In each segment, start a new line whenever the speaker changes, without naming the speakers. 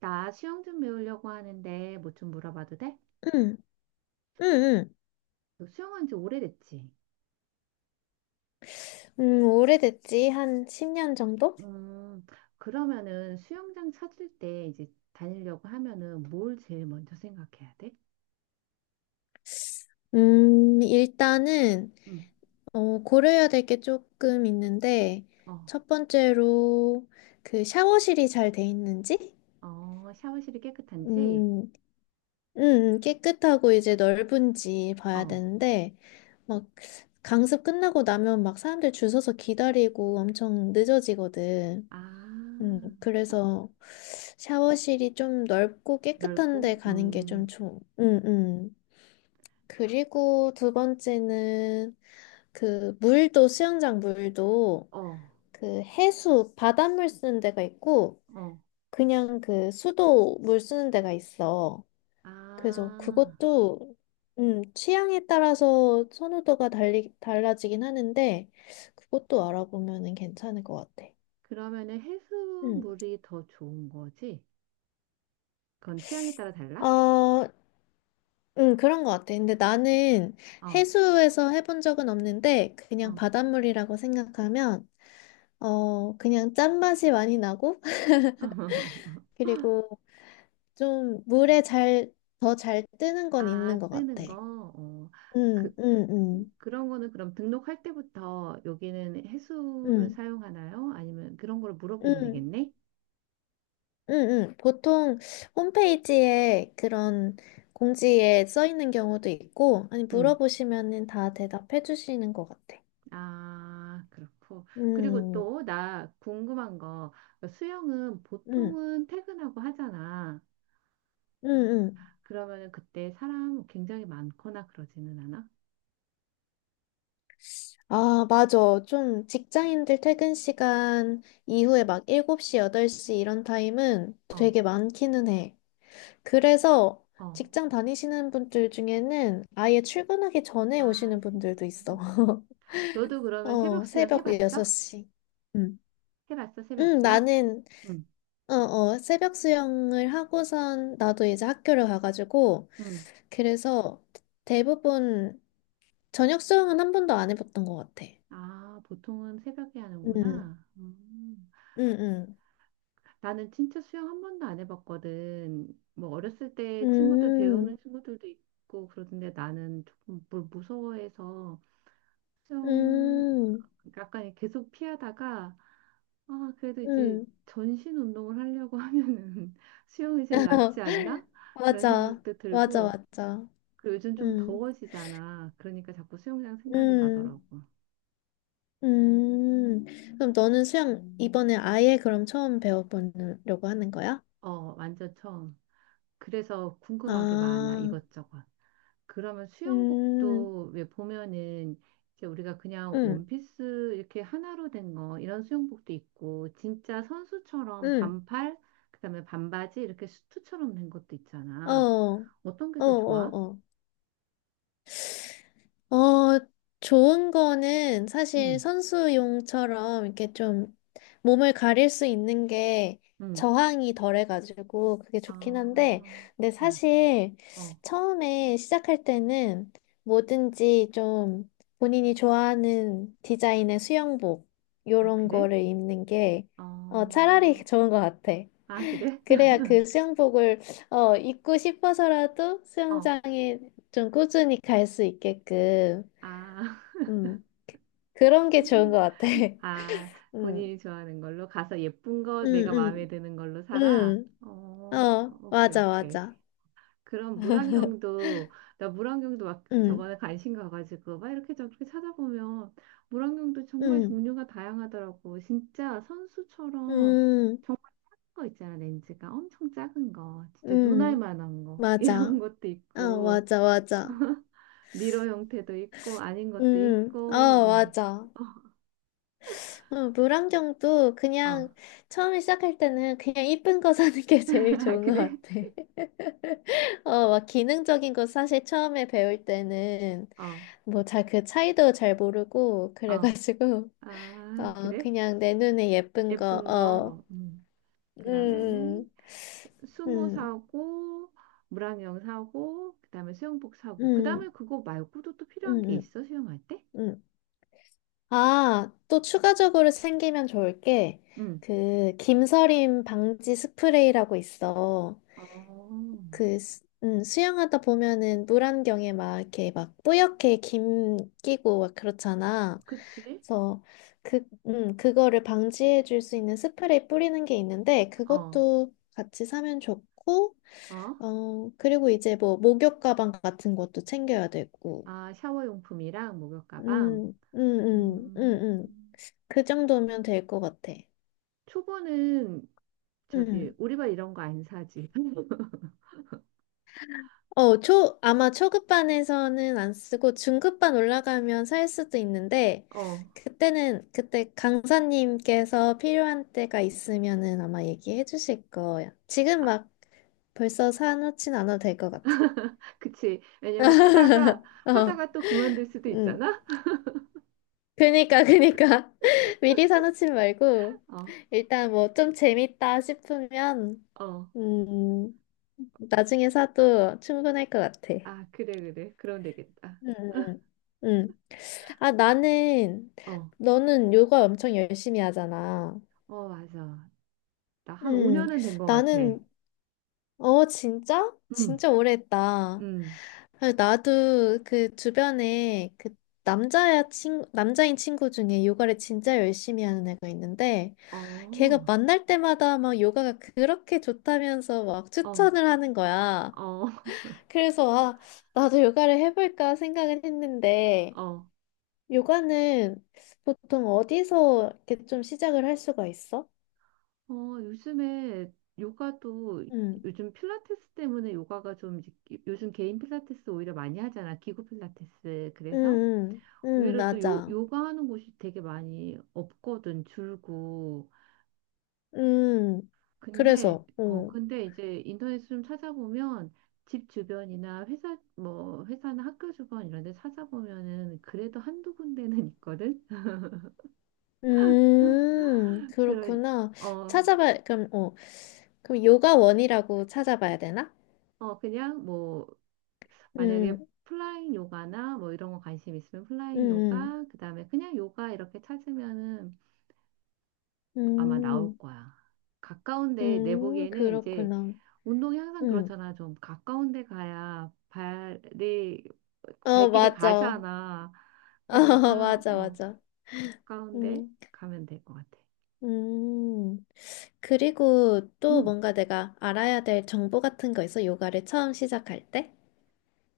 나 수영 좀 배우려고 하는데 뭐 좀 물어봐도 돼?
응, 응, 응.
너 수영한 지 오래됐지?
오래됐지? 한 10년 정도?
음, 그러면은 수영장 찾을 때 이제 다니려고 하면은 뭘 제일 먼저 생각해야 돼?
일단은,
응.
어, 고려해야 될 게 조금 있는데,
어,
첫 번째로, 그 샤워실이 잘 돼 있는지?
어, 샤워실이 깨끗한지?
음, 깨끗하고 이제 넓은지 봐야
어,
되는데, 막, 강습 끝나고 나면 막 사람들 줄 서서 기다리고 엄청 늦어지거든.
아, 샤,
그래서 샤워실이 좀 넓고 깨끗한
넓고?
데 가는 게 응, 응. 그리고 두 번째는 그 물도 수영장 물도
어,
그 해수 바닷물 쓰는 데가 있고
어,
그냥 그 수도 물 쓰는 데가 있어. 그래서
아,
그것도 취향에 따라서 선호도가 달라지긴 하는데 그것도 알아보면은 괜찮을 것 같아.
그러면은
음.
해수물이 더 좋은 거지? 그건 취향에 따라 달라?
어, 그런 것 같아. 근데 나는
어,
해수에서 해본 적은 없는데
어.
그냥 바닷물이라고 생각하면 어, 그냥 짠맛이 많이 나고, 그리고 좀 물에 잘, 더 잘 뜨는 건
아,
있는 것 같아.
뜨는 거. 어,
응,
그,
응, 응,
그런 거는 그럼 등록할 때부터 여기는 해수를
응,
사용하나요? 아니면 그런 걸 물어보면
응,
되겠네?
응, 응. 보통 홈페이지에 그런 공지에 써 있는 경우도 있고, 아니,
음.
물어보시면은 다 대답해 주시는 것 같아.
아, 그렇고. 그리고
음,
또 나 궁금한 거. 수영은
음,
보통은 퇴근하고 하잖아.
음, 음.
그러면은 그때 사람 굉장히 많거나 그러지는 않아?
아, 맞아. 좀 직장인들 퇴근 시간 이후에 막 7시, 8시 이런 타임은
어,
되게 많기는 해. 그래서
어.
직장 다니시는 분들 중에는 아예 출근하기 전에
아,
오시는
새벽
분들도 있어.
수영. 너도 그러면 새벽
어,
수영
새벽
해봤어?
6시. 음.
해봤어, 새벽
응,
수영?
나는,
응,
어, 어, 새벽 수영을 하고선 나도 이제 학교를 가가지고,
응.
그래서 대부분 저녁 수영은 한 번도 안 해봤던 것 같아.
아, 보통은 새벽에
응,
하는구나. 음.
응, 응.
나는 진짜 수영 한 번도 안 해봤거든. 뭐 어렸을 때 친구들 배우는
음,
친구들도 있고 그러던데 나는 조금 물 무서워해서 수영
음,
약간 계속 피하다가 아 그래도 이제
음.
전신 운동을 하려고 하면은 수영이 제일 낫지 않나? 이런
맞아,
생각도
맞아,
들고
맞아.
그리고 요즘 좀
응,
더워지잖아. 그러니까 자꾸 수영장 생각이
응.
나더라고.
음, 그럼 너는 수영 이번에 아예 그럼 처음 배워보려고 하는 거야?
어, 완전 처음. 그래서 궁금한 게 많아,
아,
이것저것. 그러면
음,
수영복도 왜 보면은 이제 우리가 그냥
음,
원피스 이렇게 하나로 된 거, 이런 수영복도 있고, 진짜 선수처럼
음,
반팔, 그다음에 반바지 이렇게 수트처럼 된 것도
어,
있잖아.
어,
어떤 게
어,
더 좋아?
어. 어, 좋은 거는 사실
응,
선수용처럼 이렇게 좀 몸을 가릴 수 있는 게
응.
저항이 덜해가지고 그게 좋긴 한데,
아,
근데
어,
사실
어.
처음에 시작할 때는 뭐든지 좀 본인이 좋아하는 디자인의 수영복,
아,
요런
그래?
거를 입는 게 어,
어,
차라리 좋은 것 같아.
아, 그래?
그래야 그 수영복을 어, 입고 싶어서라도
어,
수영장에 좀 꾸준히 갈 수 있게끔
아.
음. 그런 게 좋은 것 같아.
아,
음.
본인이 좋아하는 걸로 가서 예쁜 거 내가 마음에
응,
드는 걸로 사라.
음.
어,
어,
오케이,
맞아,
오케이.
맞아.
그럼 물안경도 나 물안경도 막
응,
저번에 관심 가가지고 막 이렇게 저렇게 찾아보면 물안경도 정말
응,
종류가 다양하더라고. 진짜 선수처럼
응,
정말 작은 거 있잖아, 렌즈가 엄청 작은 거, 진짜 눈알
응,
만한 거 이런
맞아.
것도
어,
있고
맞아, 맞아.
미러 형태도 있고 아닌 것도
응,
있고
어,
그러네.
맞아. 어, 물안경도
어,
그냥
어,
처음에 시작할 때는 그냥 이쁜 거 사는 게 제일
아,
좋은 것
그래?
같아. 어, 막 기능적인 거 사실 처음에 배울 때는
어,
뭐 잘 그 차이도 잘 모르고
어.
그래가지고
아,
어,
그래?
그냥 내 눈에 예쁜 거,
예쁜
어,
거. 음. 그러면은
음,
수모
음,
사고, 물안경 사고, 그다음에 수영복 사고.
음,
그다음에 그거 말고도 또 필요한 게
음, 음,
있어? 수영할 때?
음. 아, 또 추가적으로 생기면 좋을 게,
응.
그, 김서림 방지 스프레이라고 있어.
어,
그, 수영하다 보면은 물안경에 막 이렇게 막 뿌옇게 김 끼고 막 그렇잖아.
그치?
그래서 그, 그거를 방지해 줄 수 있는 스프레이 뿌리는 게 있는데,
어,
그것도 같이 사면 좋고,
어.
어, 그리고 이제 뭐 목욕 가방 같은 것도 챙겨야 되고.
아, 샤워 용품이랑 목욕 가방.
음, 음, 음, 음,
음.
음. 그 정도면 될 것 같아.
초보는 저기
음.
우리발 이런 거 안 사지.
어, 아마 초급반에서는 안 쓰고 중급반 올라가면 살 수도 있는데,
어.
그때 강사님께서 필요한 때가 있으면은 아마 얘기해 주실 거야. 지금
아,
막 벌써 사놓진 않아도 될 것 같아.
그치. 왜냐면 하다가
어,
하다가 또 그만둘 수도
음.
있잖아.
그니까, 그니까. 미리 사놓지 말고,
어.
일단 뭐 좀 재밌다 싶으면,
어.
음, 나중에 사도 충분할 것 같아.
아, 그래, 그래. 그럼 되겠다.
음, 음. 아, 나는,
어,
너는 요가 엄청 열심히 하잖아.
어, 맞아. 나 한
음,
5년은 된 것 같아.
나는, 어, 진짜?
음,
진짜 오래 했다.
음.
아, 나도 그 주변에 그 남자인 친구 중에 요가를 진짜 열심히 하는 애가 있는데,
어,
걔가 만날 때마다 막 요가가 그렇게 좋다면서 막
어,
추천을 하는 거야.
어,
그래서 아, 나도 요가를 해볼까 생각은 했는데
어.
요가는 보통 어디서 이렇게 좀 시작을 할 수가 있어?
어, 요즘에 요가도
응,
요즘 필라테스 때문에 요가가 좀 이제 요즘 개인 필라테스 오히려 많이 하잖아. 기구 필라테스. 그래서
응, 응, 응,
의외로 또 요,
맞아.
요가 하는 곳이 되게 많이 없거든. 줄고.
음,
근데
그래서,
어
어.
근데 이제 인터넷 좀 찾아보면 집 주변이나 회사 뭐 회사나 학교 주변 이런 데 찾아보면은 그래도 한두 군데는 있거든. 그런
그렇구나.
어어
찾아봐, 그럼, 어. 그럼 요가원이라고 찾아봐야 되나?
그냥 뭐 만약에
음,
플라잉 요가나 뭐 이런 거 관심 있으면 플라잉
음,
요가 그다음에 그냥 요가 이렇게 찾으면은 아마 나올
음.
거야. 가까운데 내 보기에는 이제
그렇구나.
운동이 항상
음.
그렇잖아. 좀 가까운 데 가야 발이,
어,
발길이
맞아.
가잖아. 그런
어
것처럼,
맞아,
어,
맞아.
가까운 데
음,
가면 될 것 같아.
음. 그리고 또
음.
뭔가 내가 알아야 될 정보 같은 거 있어? 요가를 처음 시작할 때?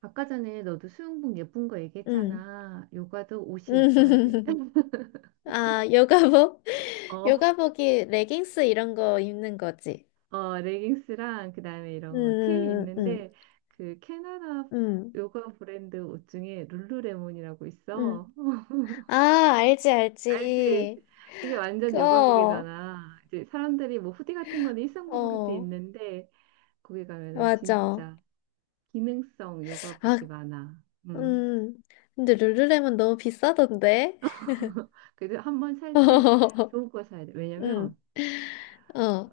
아까 전에 너도 수영복 예쁜 거
음.
얘기했잖아. 요가도 옷이 예뻐야 돼.
아, 요가복?
어,
요가복이 레깅스 이런 거 입는 거지.
어, 레깅스랑 그다음에 이런 거, 티
음, 음,
있는데 그 캐나다
음,
요가 브랜드 옷 중에 룰루레몬이라고
음.
있어.
아, 알지,
알지?
알지.
그게 완전
어,
요가복이잖아. 이제 사람들이 뭐 후디 같은 건 일상복으로도
어,
있는데 거기 가면은
맞아.
진짜 기능성
아,
요가복이 많아. 음.
음, 근데 룰루렘은 너무 비싸던데?
그래도 한번 살 때 좋은 거 사야 돼.
응,
왜냐면
어.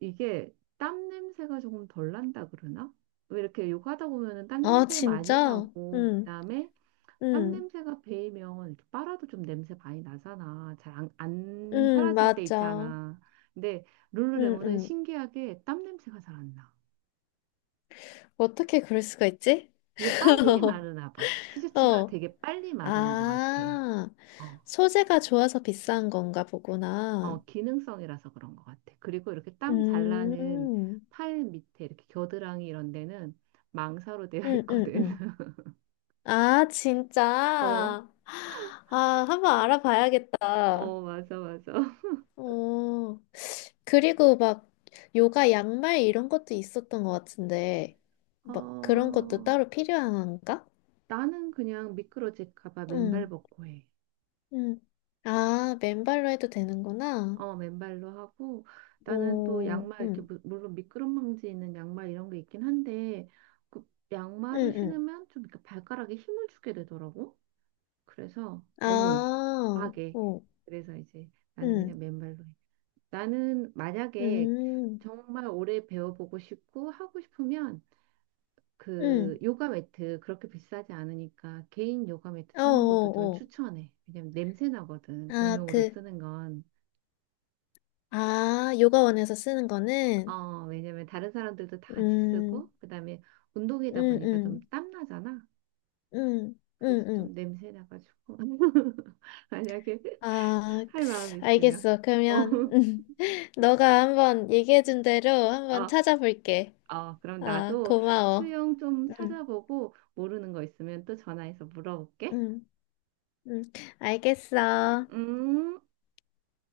이게 땀 냄새가 조금 덜 난다 그러나? 왜 이렇게 요가하다 보면은 땀
아,
냄새 많이
진짜?
나고
응,
그다음에 땀
응,
냄새가 배이면 이렇게 빨아도 좀 냄새 많이 나잖아. 잘 안
응,
사라질 때
맞아.
있잖아. 근데
응,
룰루레몬은
응.
신기하게 땀 냄새가 잘 안 나.
어떻게 그럴 수가 있지?
이게 빨리 마르나 봐. 티셔츠가
어.
되게 빨리 마르는 것 같아.
아,
어,
소재가 좋아서 비싼 건가 보구나.
어, 기능성이라서 그런 것 같아. 그리고 이렇게 땀 잘 나는
음,
팔 밑에 이렇게 겨드랑이 이런 데는 망사로 되어
응, 응,
있거든.
응. 아, 진짜?
어,
아, 한번 알아봐야겠다.
어, 맞아, 맞아.
어. 그리고 막 요가 양말 이런 것도 있었던 것 같은데 막 그런 것도
어,
따로 필요한가?
나는 그냥 미끄러질까 봐 맨발
응,
벗고 해.
응. 아, 맨발로 해도 되는구나.
어, 맨발로 하고 나는 또
오,
양말 이렇게
응,
물론 미끄럼방지 있는 양말 이런 게 있긴 한데 그 양말을
응, 응.
신으면 좀 이렇게 발가락에 힘을 주게 되더라고. 그래서 너무
아,
과하게
오,
그래서 이제 나는
응,
그냥 맨발로 해. 나는 만약에
음,
정말 오래 배워보고 싶고 하고 싶으면 그
응.
요가 매트 그렇게 비싸지 않으니까 개인 요가 매트
어,
사는 것도 좀
어, 어.
추천해. 왜냐면 냄새 나거든.
아,
공용으로
그,
쓰는 건.
아, 요가원에서 쓰는 거는,
어, 왜냐면 다른 사람들도 다 같이 쓰고,
음,
그 다음에 운동이다
음,
보니까 좀
음,
땀나잖아.
음,
그래서
음, 음.
좀 냄새 나가지고. 만약에
아,
할 마음이 있으면.
알겠어.
어,
그러면 너가 한번 얘기해준 대로 한번
어,
찾아볼게.
어, 그럼
아,
나도
고마워.
수영 좀
응,
찾아보고 모르는 거 있으면 또 전화해서 물어볼게.
응, 응. 알겠어.
음.